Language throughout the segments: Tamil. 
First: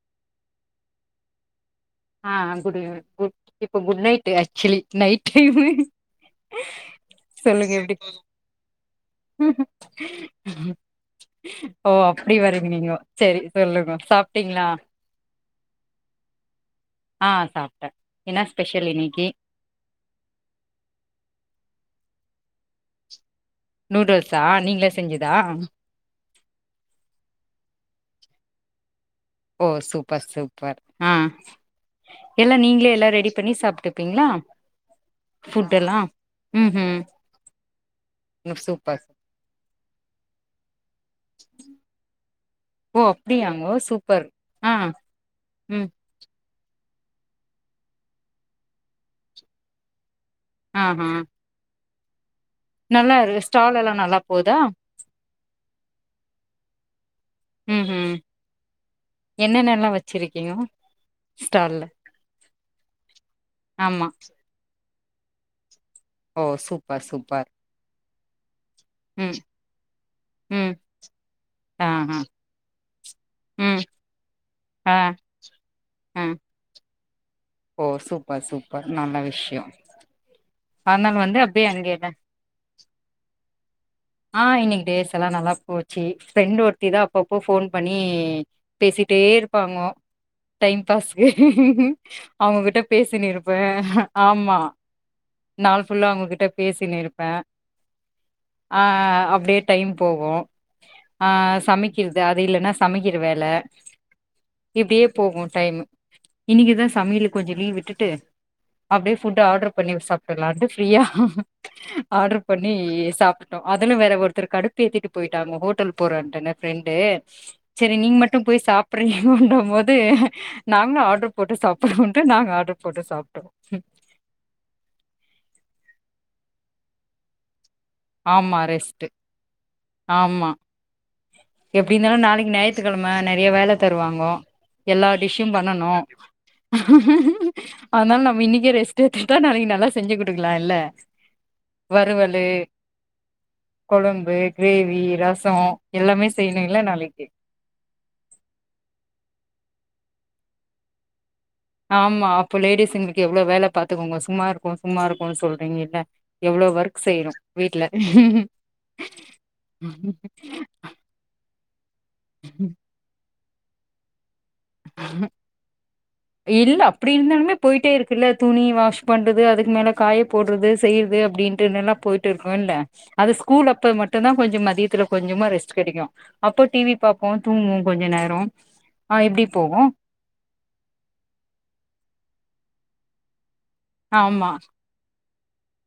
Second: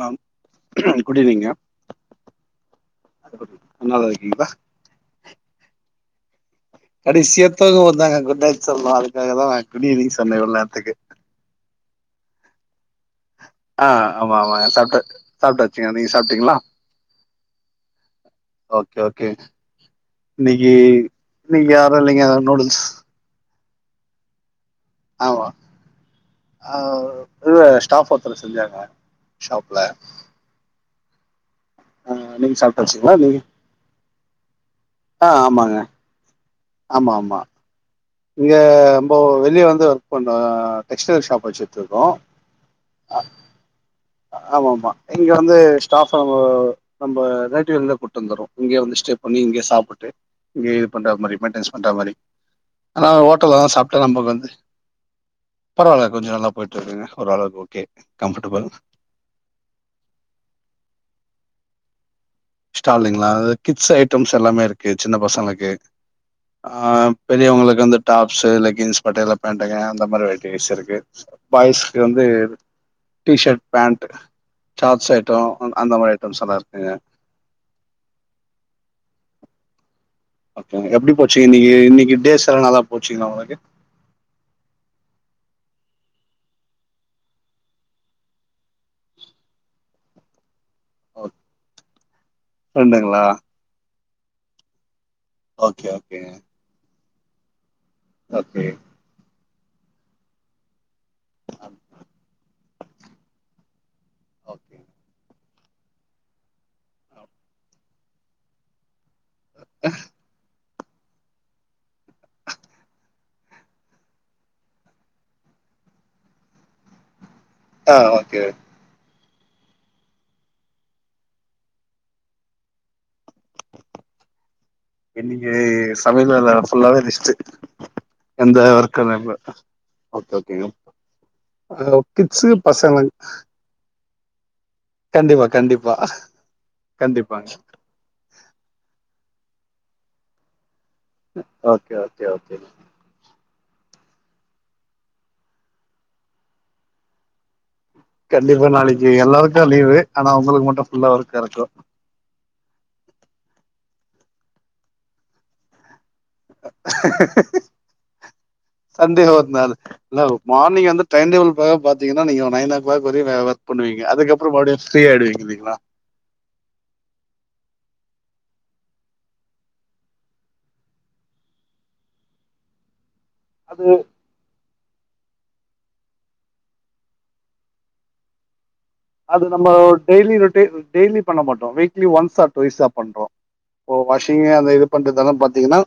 ஆ குட் ஈவ்னிங்க ஆ குட் ஈ குட் இப்ப குட் நல்லாதா நைட் இருக்கீங்களா ஆக்சுவலி நைட் டைமு சொல்லுங்க கடைசியத்தவங்க எப்டி வந்தாங்க குட் நைட் சொல்லா அதுக்காக தா நா குட் ஈவ்னிங் சொன்னே இவ்ளோ நேரத்துக்கு ஓ அப்படி வரீங்க நீங்க சரி சொல்லுங்க சாப்பிட்டீங்களா சாப்பிட்டாச்சுங்க நீங்க சாப்ட்டீங்களா சாப்ட்டே என்ன ஸ்பெஷல் ஓகே இன்னைக்கி ஓகே இன்னைக்கு நீங்க யாரு இல்லைங்க நூடுல்ஸ் நூடுல்ஸா நீங்க ஆமா அ இல்ல ஸ்டாஃப் ஒ ருத்தரு செஞ்சாங்க ஓ ஷாப்ல சூப்பர் சூப்பர் ஆ ஆ நீங்க எல்லா நீங்களே எல்லா சாப்ட்டாச்சுங்களா ரெடி நீங்க பண்ணி சாப்ட்டுப்பீங்களா ஆ ஃபுட் ஆமாங்க எல்லா ம் ஆமா ம் ஆமா நீங்க சூப்பர் நம்போ வெளிய வந்து ஒர்க் பண்ணோ ஆ டெக்ஸ்டைல் ஷாப் வச்சுட்டுருக்கோ ஓ அப்படியாங்கோ சூப் ஆமா ஆமா இங்க வந்து ஸ்டாஃப்ப நம்ம நைட்ல இருந்தே கூப்டு வந்துர்றோ இங்கயே வந்து ஸ்டே பண்ணி இங்கயே சாப்பிட்டு இங்க ஆ இது ஹா பண்ற மாரி மைன்டென்ஸ் அந்தா மாரி ஆனா நல்லா இரு ஹோட்டல்ல தா ஸ்டால் எல்லா சாப்ட்டா நல்லா நமக்கு வந்து போதா பரவால்ல கொஞ்சம் நல்லா போயிட்டு இருக்குங்க ஓரளவுக்கு ஓகே ம் ம் கம்ஃபர்டபுள் என்னென்னல்லா வச்சிருக்கீங்கோ ஸ்டால்ல ஸ்டாலிங்களா அ கிட்ஸ் ஆமா ஐட்டம்ஸ் எல்லாமே இருக் கு சின்ன பசங்களுக்கு ஓ சூப்பர் அஹ் சூப்பர் பெரியவங்களுக்கு வந்துட் டாப்ஸ் லெக் ஜீன்ஸ் ம் பட்டியாலா பேண்ட்ங்க அந்த மாரி வெரைட்டீஸ் ம் இருக்கு ஆ பாய்ஸ்க்கு ஆ வந்து டீஷர்ட் ம் பேன்ட் ஆ சாட்ஸ் ஐட்ட அ அந்த மாரி ஆ ஐட்டம்ஸ் எல்லா இருக்கு ஓ சூப்பர் சூப்பர் நல்ல விஷய அப்ப எப்புடி போச்சீங்க இன்னைக்கு இன்னைக்கு டேஸ் எல்லா நல்லா போச்சுங்ளா உங்களுக்கு ஆ இன்னைக்கு டேஸ் எல்லா நல்லா போச்சு ஃப்ரெண்ட் ஒருத்திதா அப்பப்போ ஃபோன் பண்ணி பேசிட்டே இருப்பாங்கோ டைம் பாஸ்கு அவங்ககிட்ட ரெண்டுங்களா? பேசினு இருப்ப ஆமா நாள் ஓகே, ஃபுல்லா ஓகேங்க. அவங்ககிட்ட பேசினு இருப் பே ஓகே. ஆஹ் அப்டேட் டைம் போகும் ஆஹ் சமைக்கிறது அது இல்லன்னா சமைக்கிற வேலை ஓகே. இப்படியே போகும் டைம் இன்னைக்குதான் சமையலு கொஞ்சம் லீவ் விட்டுட்டு அப்படியே ஃபுட்டு ஆர்டர் பண்ணி சாப்பிட்றலான்ட்டு ஃபிரியா ஆர்டர் பண்ணி சாப்ப அதுல வேற ஒருத்தர் கடுப்ப ஏத்திட்டு போயிட்டாங்க ஹோட்டல் போறேன்டு என்ன ஃப்ரெண்டு ஆ சரி நீங்க மட்டு ஓகே. போய் சாப்பிறீ போனு போது நாங்களு ஆர்டர் போட்டு சாப்படுறோன்ட்டு நாங்க ஆர்டரு போட்டு சாப்ட்டோ இன்னைக்கு சமையல் வேல ஃபுல்லாவே ரெஸ்ட்டு எந்த ஆமா வர்க்கு ரெஸ்ட்டு இல்ல இப்ப ஓகே ஓகே எப்படி இருந்தாலு நாளைக்கு ஞாயித்து கிழமை நிறைய வேலை தருவாங்க ம் ஹ் எல்லா கண்டிப்பா, டிஷ்சூம் பண்ணனு கண்டிப்பா. கண்டிப்பாங்க. அதனால நம்ம இன்னைக்கே ரெஸ்ட் எஸ்டா நாளைக்கு நல்ல செஞ்சு குடுக்லால்ல ஓகே ஓகே ஓகே கொழம்பு கிரேவி ரசம் எல்லாமே செய்யணும்ல்ல நாளைக்கு கண்டிப்பா நாளைக்கு எல்லாருக்கு லீவு ஆனா உங்களுக்கு மட்டு ஃபுல்லா ஒர்கு ஆமா அப்போ லேடிஸ் எங்களுக்கு எவ்ளோ வேலை பாத் பாத்துக்குங்க சும்மா இருக்கோ சும்மா இருக்கோ சொல்றீங்கல்ல எவ்ளோ ஒர்க் செய்யணு வீட்ல சண்டே ஒரு நாள் இல்ல மார்னிங் வந்து டைம் டேபிள் பிரகார பாத்தீங்கன்னா நீங்க நைன் ஓ கிளாக் வரையு வே ஒர்க் பண்ணுவீங்க அதுக்கப் இல்ல அப்படி இருந்தாலுமே போயிட்டே இருக்கு இல்ல துணி வாஷ் பண்றது அதுக்கு மேல காய போடுறது செய்யறது அப்படின்னுட்டு போயிட்டு இருக்கோல்ல அது ஸ்கூல் அது அப்ப மட்டுந்தான் கொஞ்ச மதி அதுல கொஞ்சமா ரெஸ்ட் கிடைக்கு அப்போ டிவி பாப்போ தூங்கோம் கொஞ்ச நேரம் ஆஹ் எப்படி நம்மோ டெய்லி ரொட்டே டெய்லி பண்ண மாட்டோம் வீக்லி ஒன்ஸ் ஆர் ட்விய்ஸ பண்றோ ஓஹ் வாஷிங்க ஆமா அந்த இது பண்றது தான் த் தீனா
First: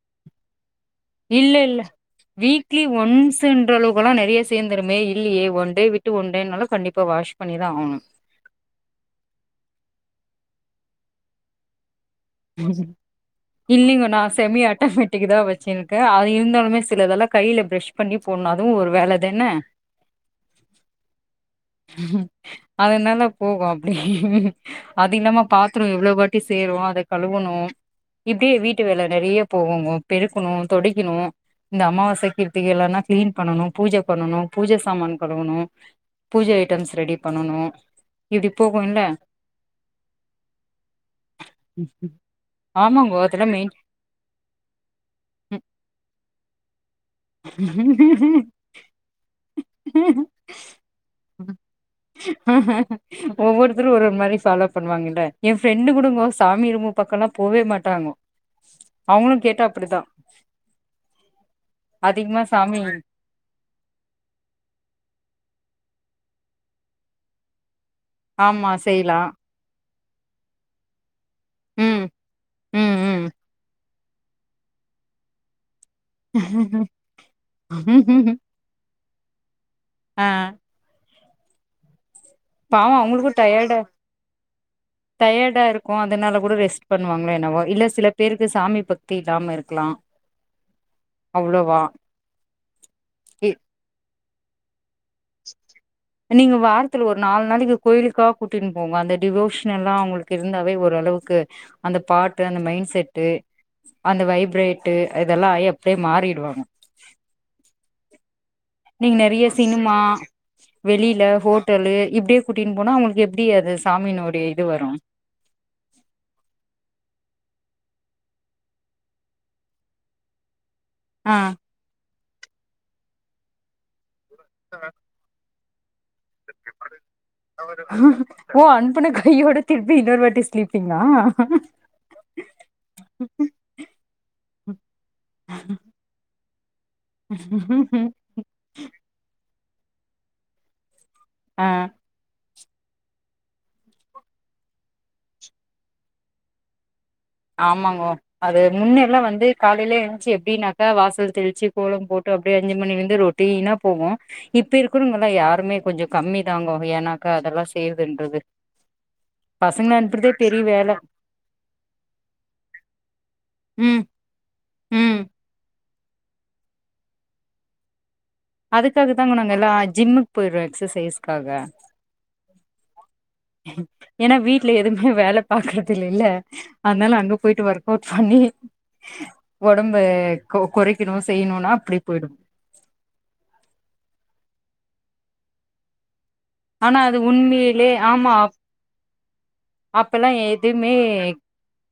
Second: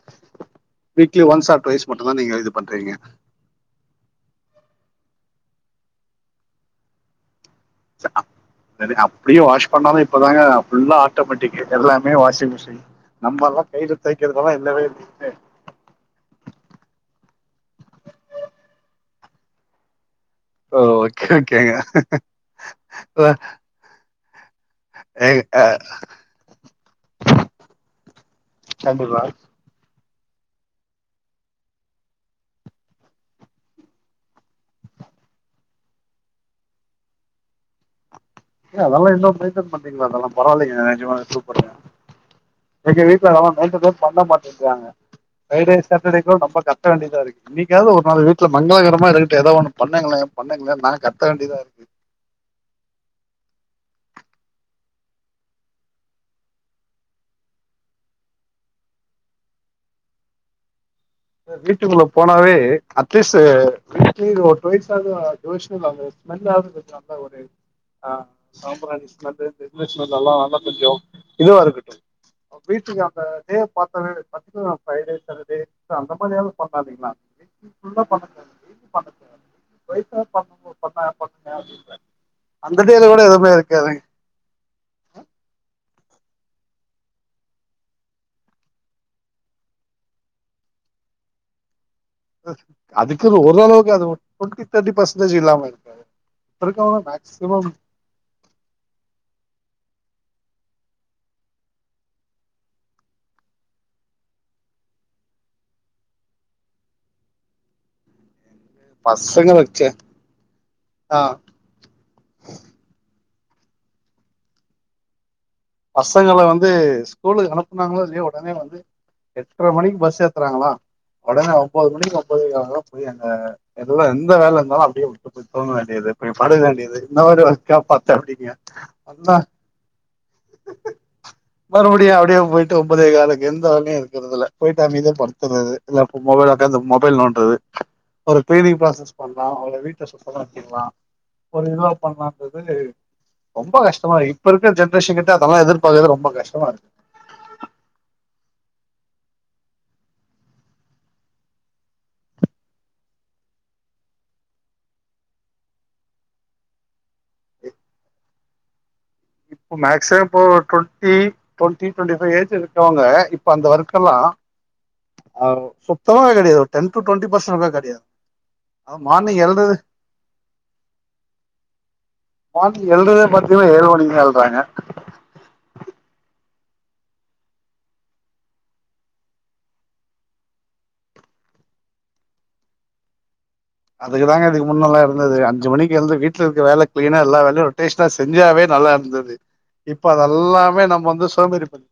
இல்ல இல்ல வீக்லி ஒன்ஸ்ன்ற அளவுக்கல்லா நறைய சேந்துருமே இல்லையே ஒன் டே விட்டு ஒண்டேன்னாலு கண்டிப்பா வாஷ் பண்ணிதான் ஆகணும் அப்பிடியே வாஷ் பண்ணாலு இப்பதாங்க ஃபுல்லா ஆட்டோமேட்டிக் எல்லா இல்லைங்க நான் துவைக்கிறதெல்லாம் செமி இல்லவே ஆட்டோமேட்டிக் இல்லையே தா வச்சுருக்கே அது இருந்தாலுமே சிலதெல்லா கைல பிரஷ் பண்ணி போடனு அதுவு ஒரு வேல தென ஓகே ஓகேங்க அதனால போகும் அப்டி அது இல்லாம பாத்தரோ எவ்ளோ வாட்டி சேரு அத கழுவணு இப்டியே வீட்டு வேல கண்டிப்பா நறைய போகு பெருக்கனு தொடைக்கனு இந்த அமாவாசை கீர்த்திக எல்லானா கிளீன் பண்ணனு பூஜ பண்ணனும் பூஜ சாமான் கழுவனு பூஜ ஐட்டம்ஸ் ரெடி பண்ணனும் எங்க அதெல்லா இன்னு மெயின்டன் பண்றீங்களா அதெல்லாம் பரவாயில்லைங்க நிஜமாவே சூப்பருங்க எங்க ஆமாங்கோ வீட்ல அதெல்லா மெயின் மெயின்டன்னே பண்ண மாட்டோன்றாங்க ஃப்ரைடே சாட்டர்டே கூட நம்ம கத்த வேண்டியதா இருக்கு இன்னைக்காவது ஒரு நாள் வீட்டுல மங்களகரமா இருக்கட்டு ஏதோ ஒன்னு பண்ணுங்களே பண்ணுங்களே நா கத் வேண்டியதா இருக்கு ஒவ்வொருத்தரு ஒரு ஒரு மாரி ஃபாலோ பண்ணுவாங்கல்ல என் ஃப்ரெண்டு கூடங்கோ சாமி ரூமு பக்கம் எல்லா போவே மாட்டாங்க அவுங்களும் கேட்டா அப்டித்தா வீட்டுங்குள்ள போனாவே அட்லீஸ்ட் வீக்லி ஒரு டூவெயஸ் ஆது டிவோஷனல் அவுங்க ஸ்மெல்லாவது கொஞ்சோ ஆ நல்லா ஒரு ஆஹ் ஆமா சம்பரணி செய்லா ஸ்மெலு அந்த இது [unintelligible] ஸ்மெல் எல்லா நல்லா கொஞ்சோ இதுவா இருக்கட்டும் ம் ம் வீட்டுக்கு அந்த தேவ [unintelligible] ஃப்ரைடே சாட்டர்டே அந்த மாதியாவது ம் பண்ணாதீங்கண்ணா [inaudible] ஃபுல்லா பண்ண கூடாது பண்ணக்கூடாது ஆ வயசாய் பண்ணும் போது பாத்தா யார் பாக்கர்து [inaudible] அந்த பாவோ டேல கூட அவங்களுக்கு எதுவுமே டயர்டா வெக்காதீங்க டயர்டா இருக்கு அதனால கூட ரெஸ்ட் பண்ணுவாங்களோ என்னவோ இல்ல சில பேருக்கு சாமி பக்தி இல்லாம இருக்கலா அவ்ளோவா அதுக்குனு இ ஒர்ரளவுக்கு அது ஒட்டுக்க நீங்க இருக்கவங்க வாரத்துல ஒரு நாலு மேக்ஸிமம் நாளைக்கு கோயிலுக்கா கூட்டினு போங்க அந்த டிவோஷனலா அவுங்களு க்கு இருந்தாவே ஓரளவுக்கு அந்த பாட்டு அந்த மைண்ட் செட்டு அந்த வைப்ரேட்டு இதெல்லா அப்டியே மாறிடுவாங்க நீங்க நெறய பசங்க வச்சு சினிமா ஆ வெளில ஹோட்டலு இப்படியே கூட்டினு போனா அவூங்களுக் அப்படி அது சாமினுடைய இது வரும் பசங்கள வந்து ஸ்கூலுக்கு அனுப்புனாங்களோ இல்லையே உடனே வந்து எட்டரை மணிக்கு பஸ் ஏத்துறாங்களா ஆ உடனே ஒன்பது மணிக்கு போய் அதல்லாம் போய் அங்க எல்லாம் இருந் ஏந்த வேலை இருந்தாலும் அடியே விட்டு போ தூங்கவேண்டியது படுக்க வேண்டியது இன்ன ஒருக்கா பாரத்த அப்படிங்க ஓ அனுப்புன அந்தா கையோட திருப்பி இன்னொரு வாட்டி ஸ்லீப்பிங்கா மறுபடியும் அப்படியே போயிட்டு ஒன்பதே காலக்கு எந்த வேலையும் இருக்கறதுல்ல போயிட்டு அமீதியா படுத்துறது இல்ல மொபைல் அப் அந்த மொபைல் நோன்றது ஒரு ப்ரிங் ப்ராசஸ் பண்றது வீட்ட சுத்தமாகிறலாம் ஒரு ஆ ரிலவா பண்ணாங்கது போது ரொம்ப கஷ்டமா இப்ப இருக்க ஜன் ஷ கிட்ட அதெல்லாம் எதிர்பார்க்கது ரொம்ப கஷ்டமா இருக் ஆமாங்கோ அது முன்ன எல்லாம் வந்து காலையிலயே எழுச்சு எப்படின்னாக்கா வாசல் தெளிச்சு கோலம் போட்டு அப்படியே அஞ்சு மணில இருந்து ரொட்டினா போவோம் இப்ப இருக்கிறங்க எல்லாம் யாருமே கொஞ்சம் கம்மிதாங்கோ ஏனாக்கா அதெல்லாம் செய்யறதுன்றது இப்ப பசங்கள மேக்சிமம் அனுப்புறதே இப்ப பெரிய வேல டுவெண்ட்டி டுவெண்ட்டி டுவெண்டிைபைவ் ஏஜ் இருக்கவங்க இப்ப அந்த ம் ஒர்க்கேல்லாம் ம் ஆ சோ தொங்க காடியது டென் டூ டுவெண்ட்டி பெர்ஸன்ட் கிடையாது அதுக்காக தாங்க மார்னிங் நாங்க எழுறது எல்லாம் ஜிம்முக்கு போய்டோறோம் ம எக்ஸ் சசைஸ்க்காக ஆ எல்ராதே மத்தேங்க ஏழு மணி ஏன்னா வீட்டுல எதுவுமே வேலை பாக்குறது இ இல்ல அதனால அங்க போயிட்டு ஒர்க் அவுட் பண்ணி உடம்ப குறைக்கணும் செய்யணும்னா அப்படி போயிடும் அதுக்குதாங்க இதுக்கு முன்னெல்லாம் இருந்தது அஞ்சு மணிக்கு எந்து வீட் வ இருக்க வேலை ஆனா அது கிளீனா எல்லாம் வேலை ரொட்டேஷனா செஞ்சே நல்லா இருந்தது இப்ப அப்பல்லாம் அதெல்லாமே எதுவுமே நம்ம வந்து சோம்பேறி பண்ணி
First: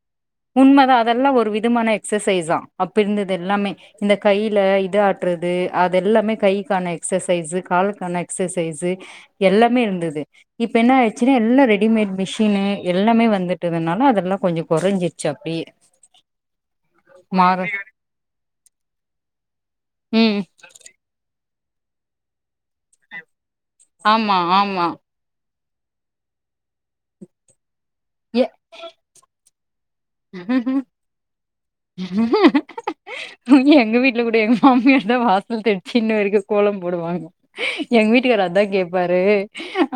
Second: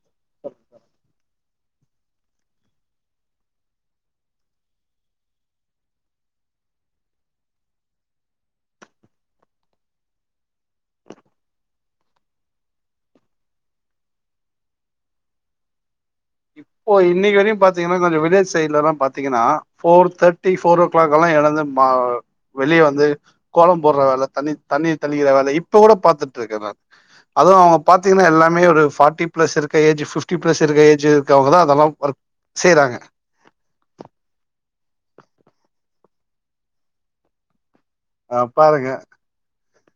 உண்மைதான் அதெல்லாம் ஒரு விதமான எக்சசைஸா அப்பருந்தது எல்லாமே இந்த கைல இது ஆட்டுறது அதெல்லாமே கைக்கான எக்சசைசு கால்க்கான எக்சசைசு எல்லாமே இருந்துது இப்ப என்ன ஆய்ச்சு எல்லா ரெடிமேட் மிஷ் தீனு எல்லாமே வந்துட்டதுனால அதெல்லா கொஞ்சோ கொறஞ்சிச்சு அப்டியே இப்போ இன்னிக்கு வெரியும் மாற பாத்தீங்கன்னா கொஞ்சோ வில்லேஜ் சைட்லல்லா பாத்தீங்கன்னா ஃபோர் ம் தேட்டி ஃபோர் ஓ க்ளாக்கெல்லா எழுந்து மா வெளிய வந்து கோலம் போடுற வேல ஆமா தண்ணி ஆமா தண்ணி தெளிக்கிற வேல இப் இப்ப கூட பாத்துட்ருக்கேன் நா அதுவும் அவங் பாத்தீங்கன்னா எ எல்லாமே ஒரு ஃபாட்டி ப்ளஸ் இருக் ஏஜ் ஃபிப்டி ப்ளஸ் இருக்க ஏஜு ப்ப உதா உ எங்க வீட்ல கூடே ங்க மாம்மியர்தா வாசல் தெள்ச்சி இன்ன வெரைக்கு கோலம் போடுவாங்க எங் ஆ வீட்டுக்காரு அதா பாருங்க கேப்பாரு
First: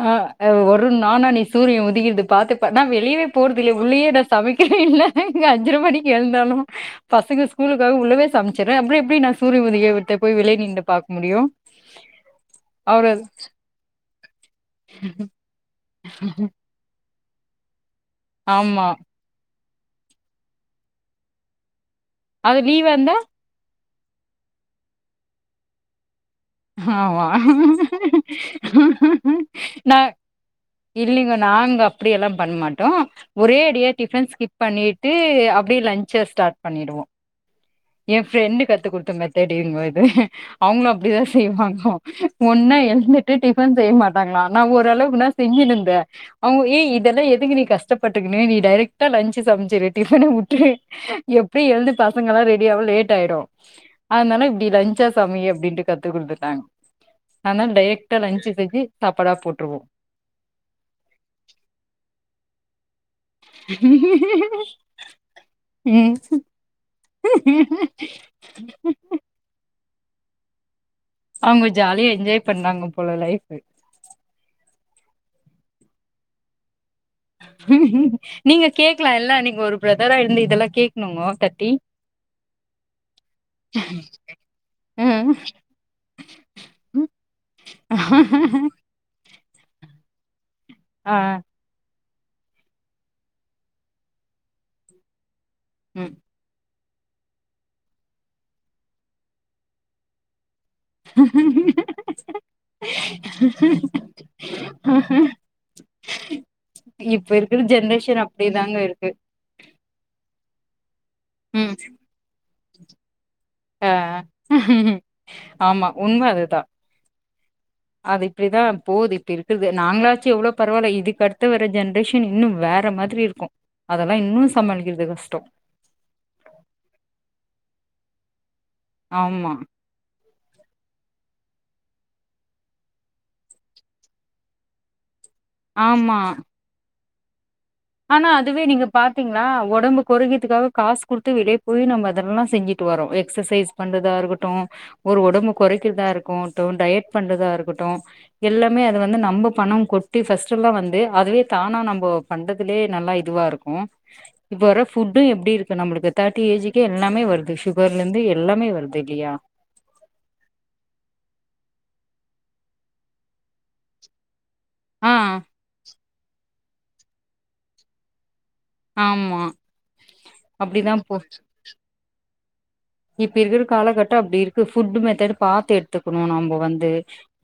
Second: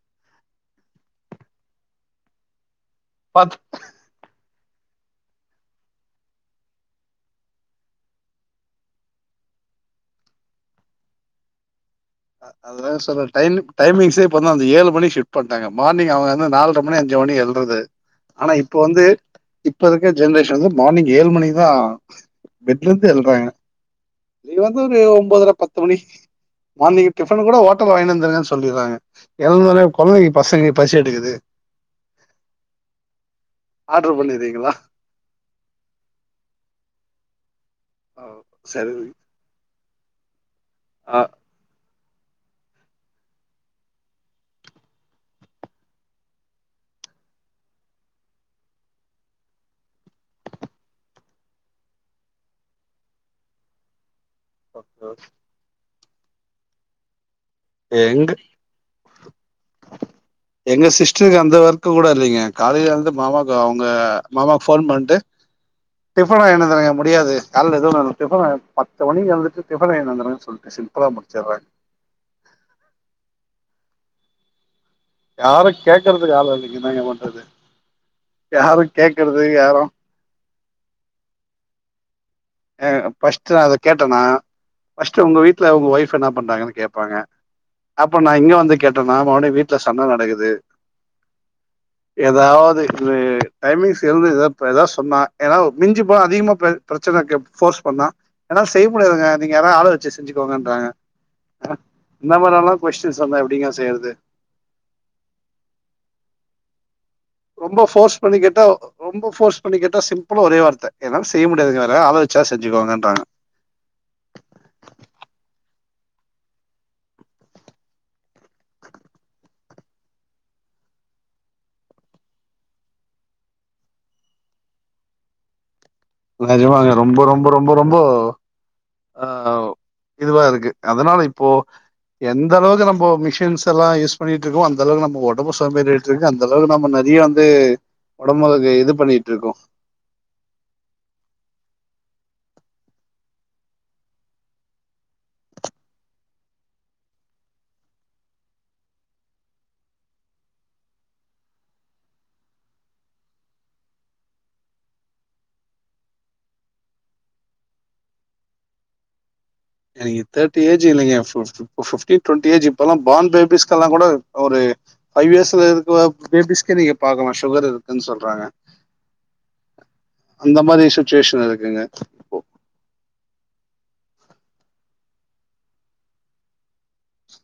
ஆஹ் ஒரு நானா நீ சூரிய உதிக்கிர்து பாத்துர்ப்ப நா வெளிய்வே பாத் போற்தில்லே உள்ளியே நா சமைக் இல்ல எங்க அஞ்சர மணிக்கெழ்ந்தாலு பசங்க ஸ்கூல்க்காக உள்ளவே சம்ச்சிறே அப்றம் எப்டி நா சூரிய உதிக்கிரத போய் வெளிய் நின்டு பாக் முடியு அதா சொல்றே டைம் டைமிங்ஸே பாத்னா அந்த ஏழு மணி ஷிப்ட் பண்ட்டாங்க மார்னிங் அவங்க வந்து நாலரை மணி ஜோனி எல்றது ஆனா இப்போ ஆமா வந்து இப்பருக்க ஜென்ரேஷன் வந்து மார்னிங் ஏழு மணிக்தா அது லீவா பெட்லர்ந்து இருந்தா எல்றாங்க லீவார்ந்த ஒரு ஒம்போதர பத்து மணி மார்னிங் ஆமா டிஃபன் கூட ஹோட்டல் வாங்கிட்டு வந்துருங்கன்னு சொல்லிடுறாங்க எழுந்தோனே நா கொழந்தைக்கு பசங்க பசி எடுக்குது இல்லீங்க நாங்க அப்டியெல்லா பண்மாட்டோ ஒரேடியா ஆர்டர் டிஃபன் ஸ்கிப் பண்ணிறீங்களா பண்ணிட்டு அப்டியே லன்ச்ச ஸ்டார்ட் பண்ணிடுவோ என் ஃப்ரெண்டு கத்து சரி குத்த மெத்தடு இதுமா அவுங்ளு அப்டிதா ஆ செய்வாங்க ஒன்னா எழுந்துட்டு டிஃபன் செய்ய மாட்டாங்ளா நா ஓரளவுக்னா செஞ்சினுருந்தே அவுங்க ஏ இதெல்லா எதுக்கு நீ கஷ்டப்பட்டுக்னு நீ டேரெக்டா லஞ்ச்சு சமைச்சிரு டிஃபன உட்ரு எப்ப எழுந்து பசங்கல்லா ரெடி [unintelligible] லேட் ஆயிடும் அதுனால இப்டி லஞ்ச்சா சமை அப்படின்ட்டு கத்து குத்துட்டாங்க அனால் டேரெக்ட்டா எங்க லஞ்ச் செஞ்சி தப்பறா போட் எங்க சிஸ்டருக்கு அந்த ஒர்க்கு கூட இல்லைங்க காலைல வ மாமாக்கு அவங்க மாமா போன் பண்ட்டு ம் டிபன் வாங்கிட்டு வந்துருங்க முடியாது கால்ல எதோ டிபன் வா பத்து மணி வந்துட்டு டி [unintelligible] சொல்ட்டு ச அவங்க ஜாலியா என்ஜாய் பண்றாங்க போல லைஃப் யாரும் கேக்குறது ஆளு இல்லங் நீங்க யாரும் கேக்கலாம் இல்ல கேட்கறது நீங்க ஒரு யாரும் பிரதரா இருந்து இதெல்லாம் கேக்கணுங்கோ தட்டி ஆஹ் பஸ்ட்டு அத கேட்டனா பஸ்ட்டு ம் உங்க வீட்டுல உங்க ஒய்ஃப் என்ன பண்றாங்கன்னு கேப்பாங்க அப்ப நான் இங்க வந்து கேட்டனா மறுபடி வீட்ல சண்ட நடக்குது ஆஹ் எதாவது இது டைமிங்ஸ் இருந்து எதா எதா சொன்னா ஏனா மிஞ்சி ம் போனா அதிக பே பிரச்சனக்கேப் போர்ஸ் பண்ணா என்னால செய்ய முடியாதுங்க நீங்க வேனா ஆள வச்சு செஞ்சு கோங்க இன்றாங்க இந்த மாரிலாம் கொஸ்டின் சொன்னா எப்டிங்க செய்யறது இப்ப இருக்கிற ரொம்ப போர்ஸ் ஜென்ரேஷன் பண்ணி கேட்டா அப்படிதாங்க ரொம்ப போர்ஸ் பண்ணி கேட்டா சிம்பிளா ஒரே வார்த்த என்னால செய்ய உம் முடியாதுங்க வேற ஆள வச்சா செஞ்சுக்கோங்கன்றாங்க ஆஹ் ஆமா உண்ம அதுதான் அது இப்டிதான் போது இப்படி இருக்கிறது நாங்களாச்சும் எவ்ளோ பரவாயில்ல இதுக்கு அடுத்து வர ஜென்ரேஷன் இன்னும் வேற மாதிரி இருக்கும் அதெல்லாம் இன்னும் சமாளிக்கிறது கஷ்டம் நெஜமாங்க ரொம்ப ரொம்ப ரொம்ப ரொம்போ ஆமா இதுவா இருக்கு அதனால இப்போ எந்த அளவுக்கு நம்ம மிஷன்ஸ் எல்லாம் யூஸ் பண்ணிட்டு இருக்கோம் அந்த அளவுக்கு நம்ம ஒ ரொம்ப சோம்பேறி ஆயிட்டு ஆமா இருக்கு அந்த அளவுக்கு நம்ம ந நீயும் வந்து ஆனா அதுவே ஒடம்புக்கு நீங்க இது பண்ணிட்டு பாத்தீங்களா இருக்கோ ஒடம்பு கொறக்கிதுக்காக காசு குடுத்து வெளிய போய் நம்ம அதெல்லாம் செஞ்சுட்டு வரம் எக்சசைஸ் பண்றதா இருக்குட்டும் ஒரு ஒடம்பு கொறக்கிறதா இருக்கும்ட்டும் டயட் பண்றதா இருக்குட்டும் எல்லாமே அது வந்து நம்ப பணம் கொட்டி ஃபர்ஸ்ட்லாம் வந்து அதுவே தானா நம்போ பண்ற தலே நல்லா இதுவா இருக்கும் இப்ப வர ஃபுட்டும் எப்டி இருக்கு நம்மளுக்கு தேட்டி ஏஜிக்கே எல்லாமே வருது சுகர்ல இருந்து எல்லாமே வருது இல்லையா எனக்கு தேட்டி ஏஜ் இல்லங்க பிப் ஒ பிப்டீ டுவெண்ட்டி ஏஜ் இப்பல்லாம் பார்ன் பேபிஸ்கெல்லாம் கூட ஒரு ஆ பஃவ் இயர்ஸ்ல இருக்க பேபிஸ்கு நீங்க பாக்கலாம் சுகர் இருக்குன்னு சொல்றாங்க ஆமா அந்த மாரி அப்டிதா போ சுச்சுவேஷன் இருக்குங்க இப்போ இப்ப இருக்கற காலகட்டம் அப்டி இருக்கு ஃபுட்டு மெத்தட் பாத்து எடுத்துக்குணும் நம்போ வந்து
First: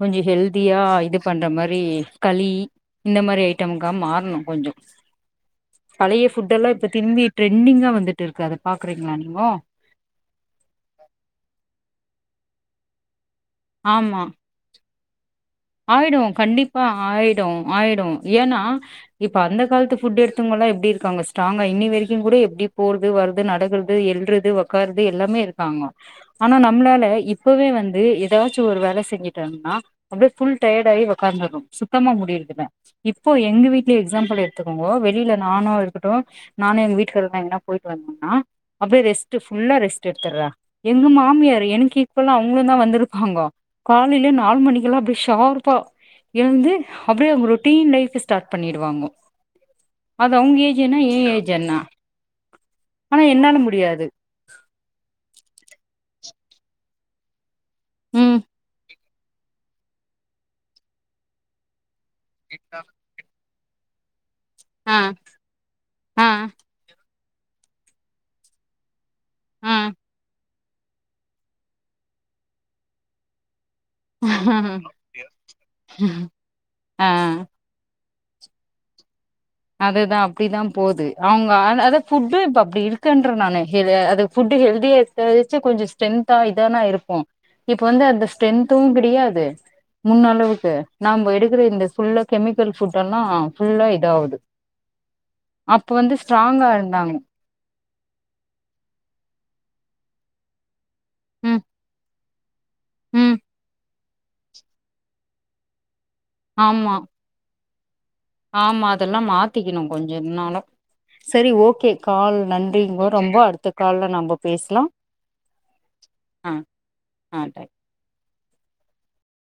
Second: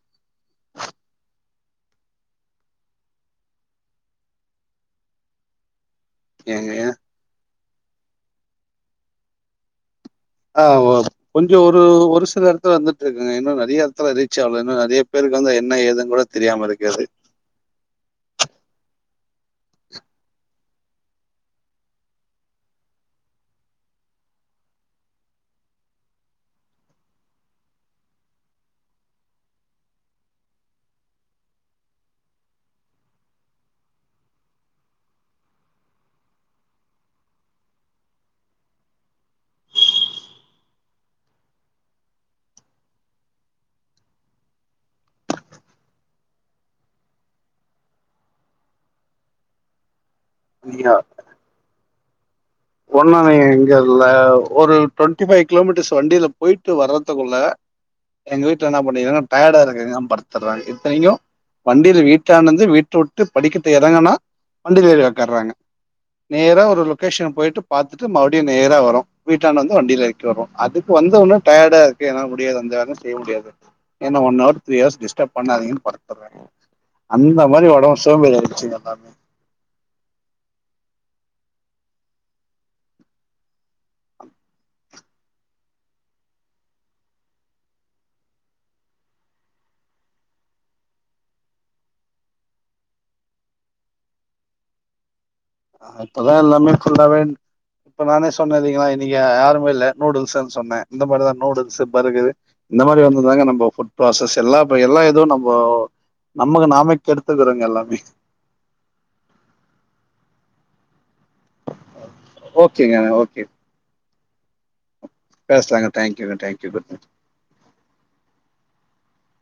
கொஞ்சம் ஹெல்தியா இது பண்ற மாரி களி இந்த மாரி ஐட்டம்க்கா மாறணும் கொஞ்சம் பலய ஃபுட் ஏங்க எல்லாம் இப்ப ஏன்? திரும்பிட்டு ட்ரெண்டிங்கா வந்துட்டு இருக்கு அத பாக்கறீங்களா நீங்கோ ஆஹ் ஒ கொஞ்சம் ஒரு ஒரு சி கிற எடத்த வந்துட்டு இருக்கு இவங்க இன்னும் நிறைய இடத்தை ஆமா ரீச் ஆகல இன்னும் அதே ஆயிடும் கண்டிப்பா ஆயிடும் ஆயிடும் ஏன்னா இப்ப அந்த காலத்து ஃபுட் எடுத்தவங்க எல்லாம் எப்படி இருக்காங்க ஸ்ட்ராங்கா இன்னி வரைக்கும் கூட எப்படி போறது வருது நடக்கது எழுறது வக்காருது எல்லாமே இருக்காங்க ஆனா நம்மளால இப்பவே வந்து ஏதாச்சும் ஒரு வேலை செஞ்சுிட்டாங்கன்னா அப்படியே ஃபுல் டயர்ட் ஆகி உட்கார்ந்திடனும் சுத்தமா முடியவில்லை இப்போ எங்க வீட்டிலேயே எக்ஸாம்பிள் எடுத்துக்கோங்கோ வெளியில நானும் இருக்கட்டும் நானும் எங்க வீட்டுக்காரல்லாம்ன போயிட்டு வந்தோம்னா அப்படியே ரெஸ்ட் ஃபுல்லா ரெஸ் எடுத்துறா எங்க மாமியார் எனக்கு ஈவலா அவங்களும் தான் வந்திருப்பாங்க காலையில நாலு மணிக்கக்குல்லாம்டிய ஷார்ப்பா எழுந்து அப்படியே அவங்க ரொட்டீன் லைஃப் ஸ்டார்ட் பண்ணிடுவாங்க அது அவங்க ஏஜ் என்ன ஏன் ஏஜ்னா உன்ன நான் இங்க இல்ல ஒரு டுவென்டி ஃபைவ் கிலோமீட்டர்ஸ் வண்டியல போய்ட்டு வரதுக்குள்ள ம் எங்க வீட்டுல என்ன பண்ணி இருக்காங்க டயடா இருக்க தான் படுத்துடுறாங்க இத்தனைையு வண்டில வீட்டு [unintelligible] விட்டு படிக்கட்டு எறங்குனா ஆ [unintelligible] ஆ நேர ஒரு லொகேஷன் போயிட்டு பார்த்துட்டு மறுபடியு நேரா வரு வீட்டாண்ட ஆ வந்து வண்டில ஏறக்கிவிட்டுறோ அதுக்கு வந்தன்னு டயர்டா இருக்கு என்னால முடியாது அந்த வேல செய்ய முடியாது ஏன்னா ஒன் ஹவர் ஹவர் டிஸ்டர்ப் பண்ணாதீங்கன்னு ஆ [unintelligible] அந்த மாரி உடம்பு [unintelligible] அதுதா அப்டிதான் போது அவுங்க அத ஃபுட்டும் இப்ப அப்டி இருக்குன்றன் நான அது ஃபுட் ஹெல்தியா எச்சு கொஞ்சோ ஸ்ட்ரென்தா இதானான் இருப்போ இப்ப வந்து அந்த ஸ்ட்ரென்த்தும் கிடாது முன்ன அளவுக்கு நம்ம எடுக்கிற இந்த ஃபுல்ல கெமிக்கல் ஃபுட்டெல்லா ஃபுல்லா இதாககுது அப்ப எல்லாமே இருந்தாங்க [unintelligible] இப்ப நானே சொன்னே நீங்க யாருமே இல்ல சொன்னே நூடுல்ஸ்ன்னு சொன்னே இந்த மாரி தான் ம் நூடுல்ஸு பர்கரூ இந்த மாரி ம் வந்துதாங்க நம்ம ப்ராசஸ் எல்லாம் இப்ப எல்லாம் எதுவும் நம்போ நமக்கு ஆமா நாமே கெடுத்து கெடுத்துகிறோ எல்லாம் [inaudible] [unintelligible] ஆமா அதெல்லாம் மாத்திக்கணு கொஞ்சோ [unintelligible] செரி ஓகே கால் ஓகேங்க நன்றிங்க ரொம்ப ஓகே அடுத்த கால்ல நம்ப பேசலாம் பேசலாங்க தேங்க்யூங்க தேங்க்யூ ஆ தேங்க்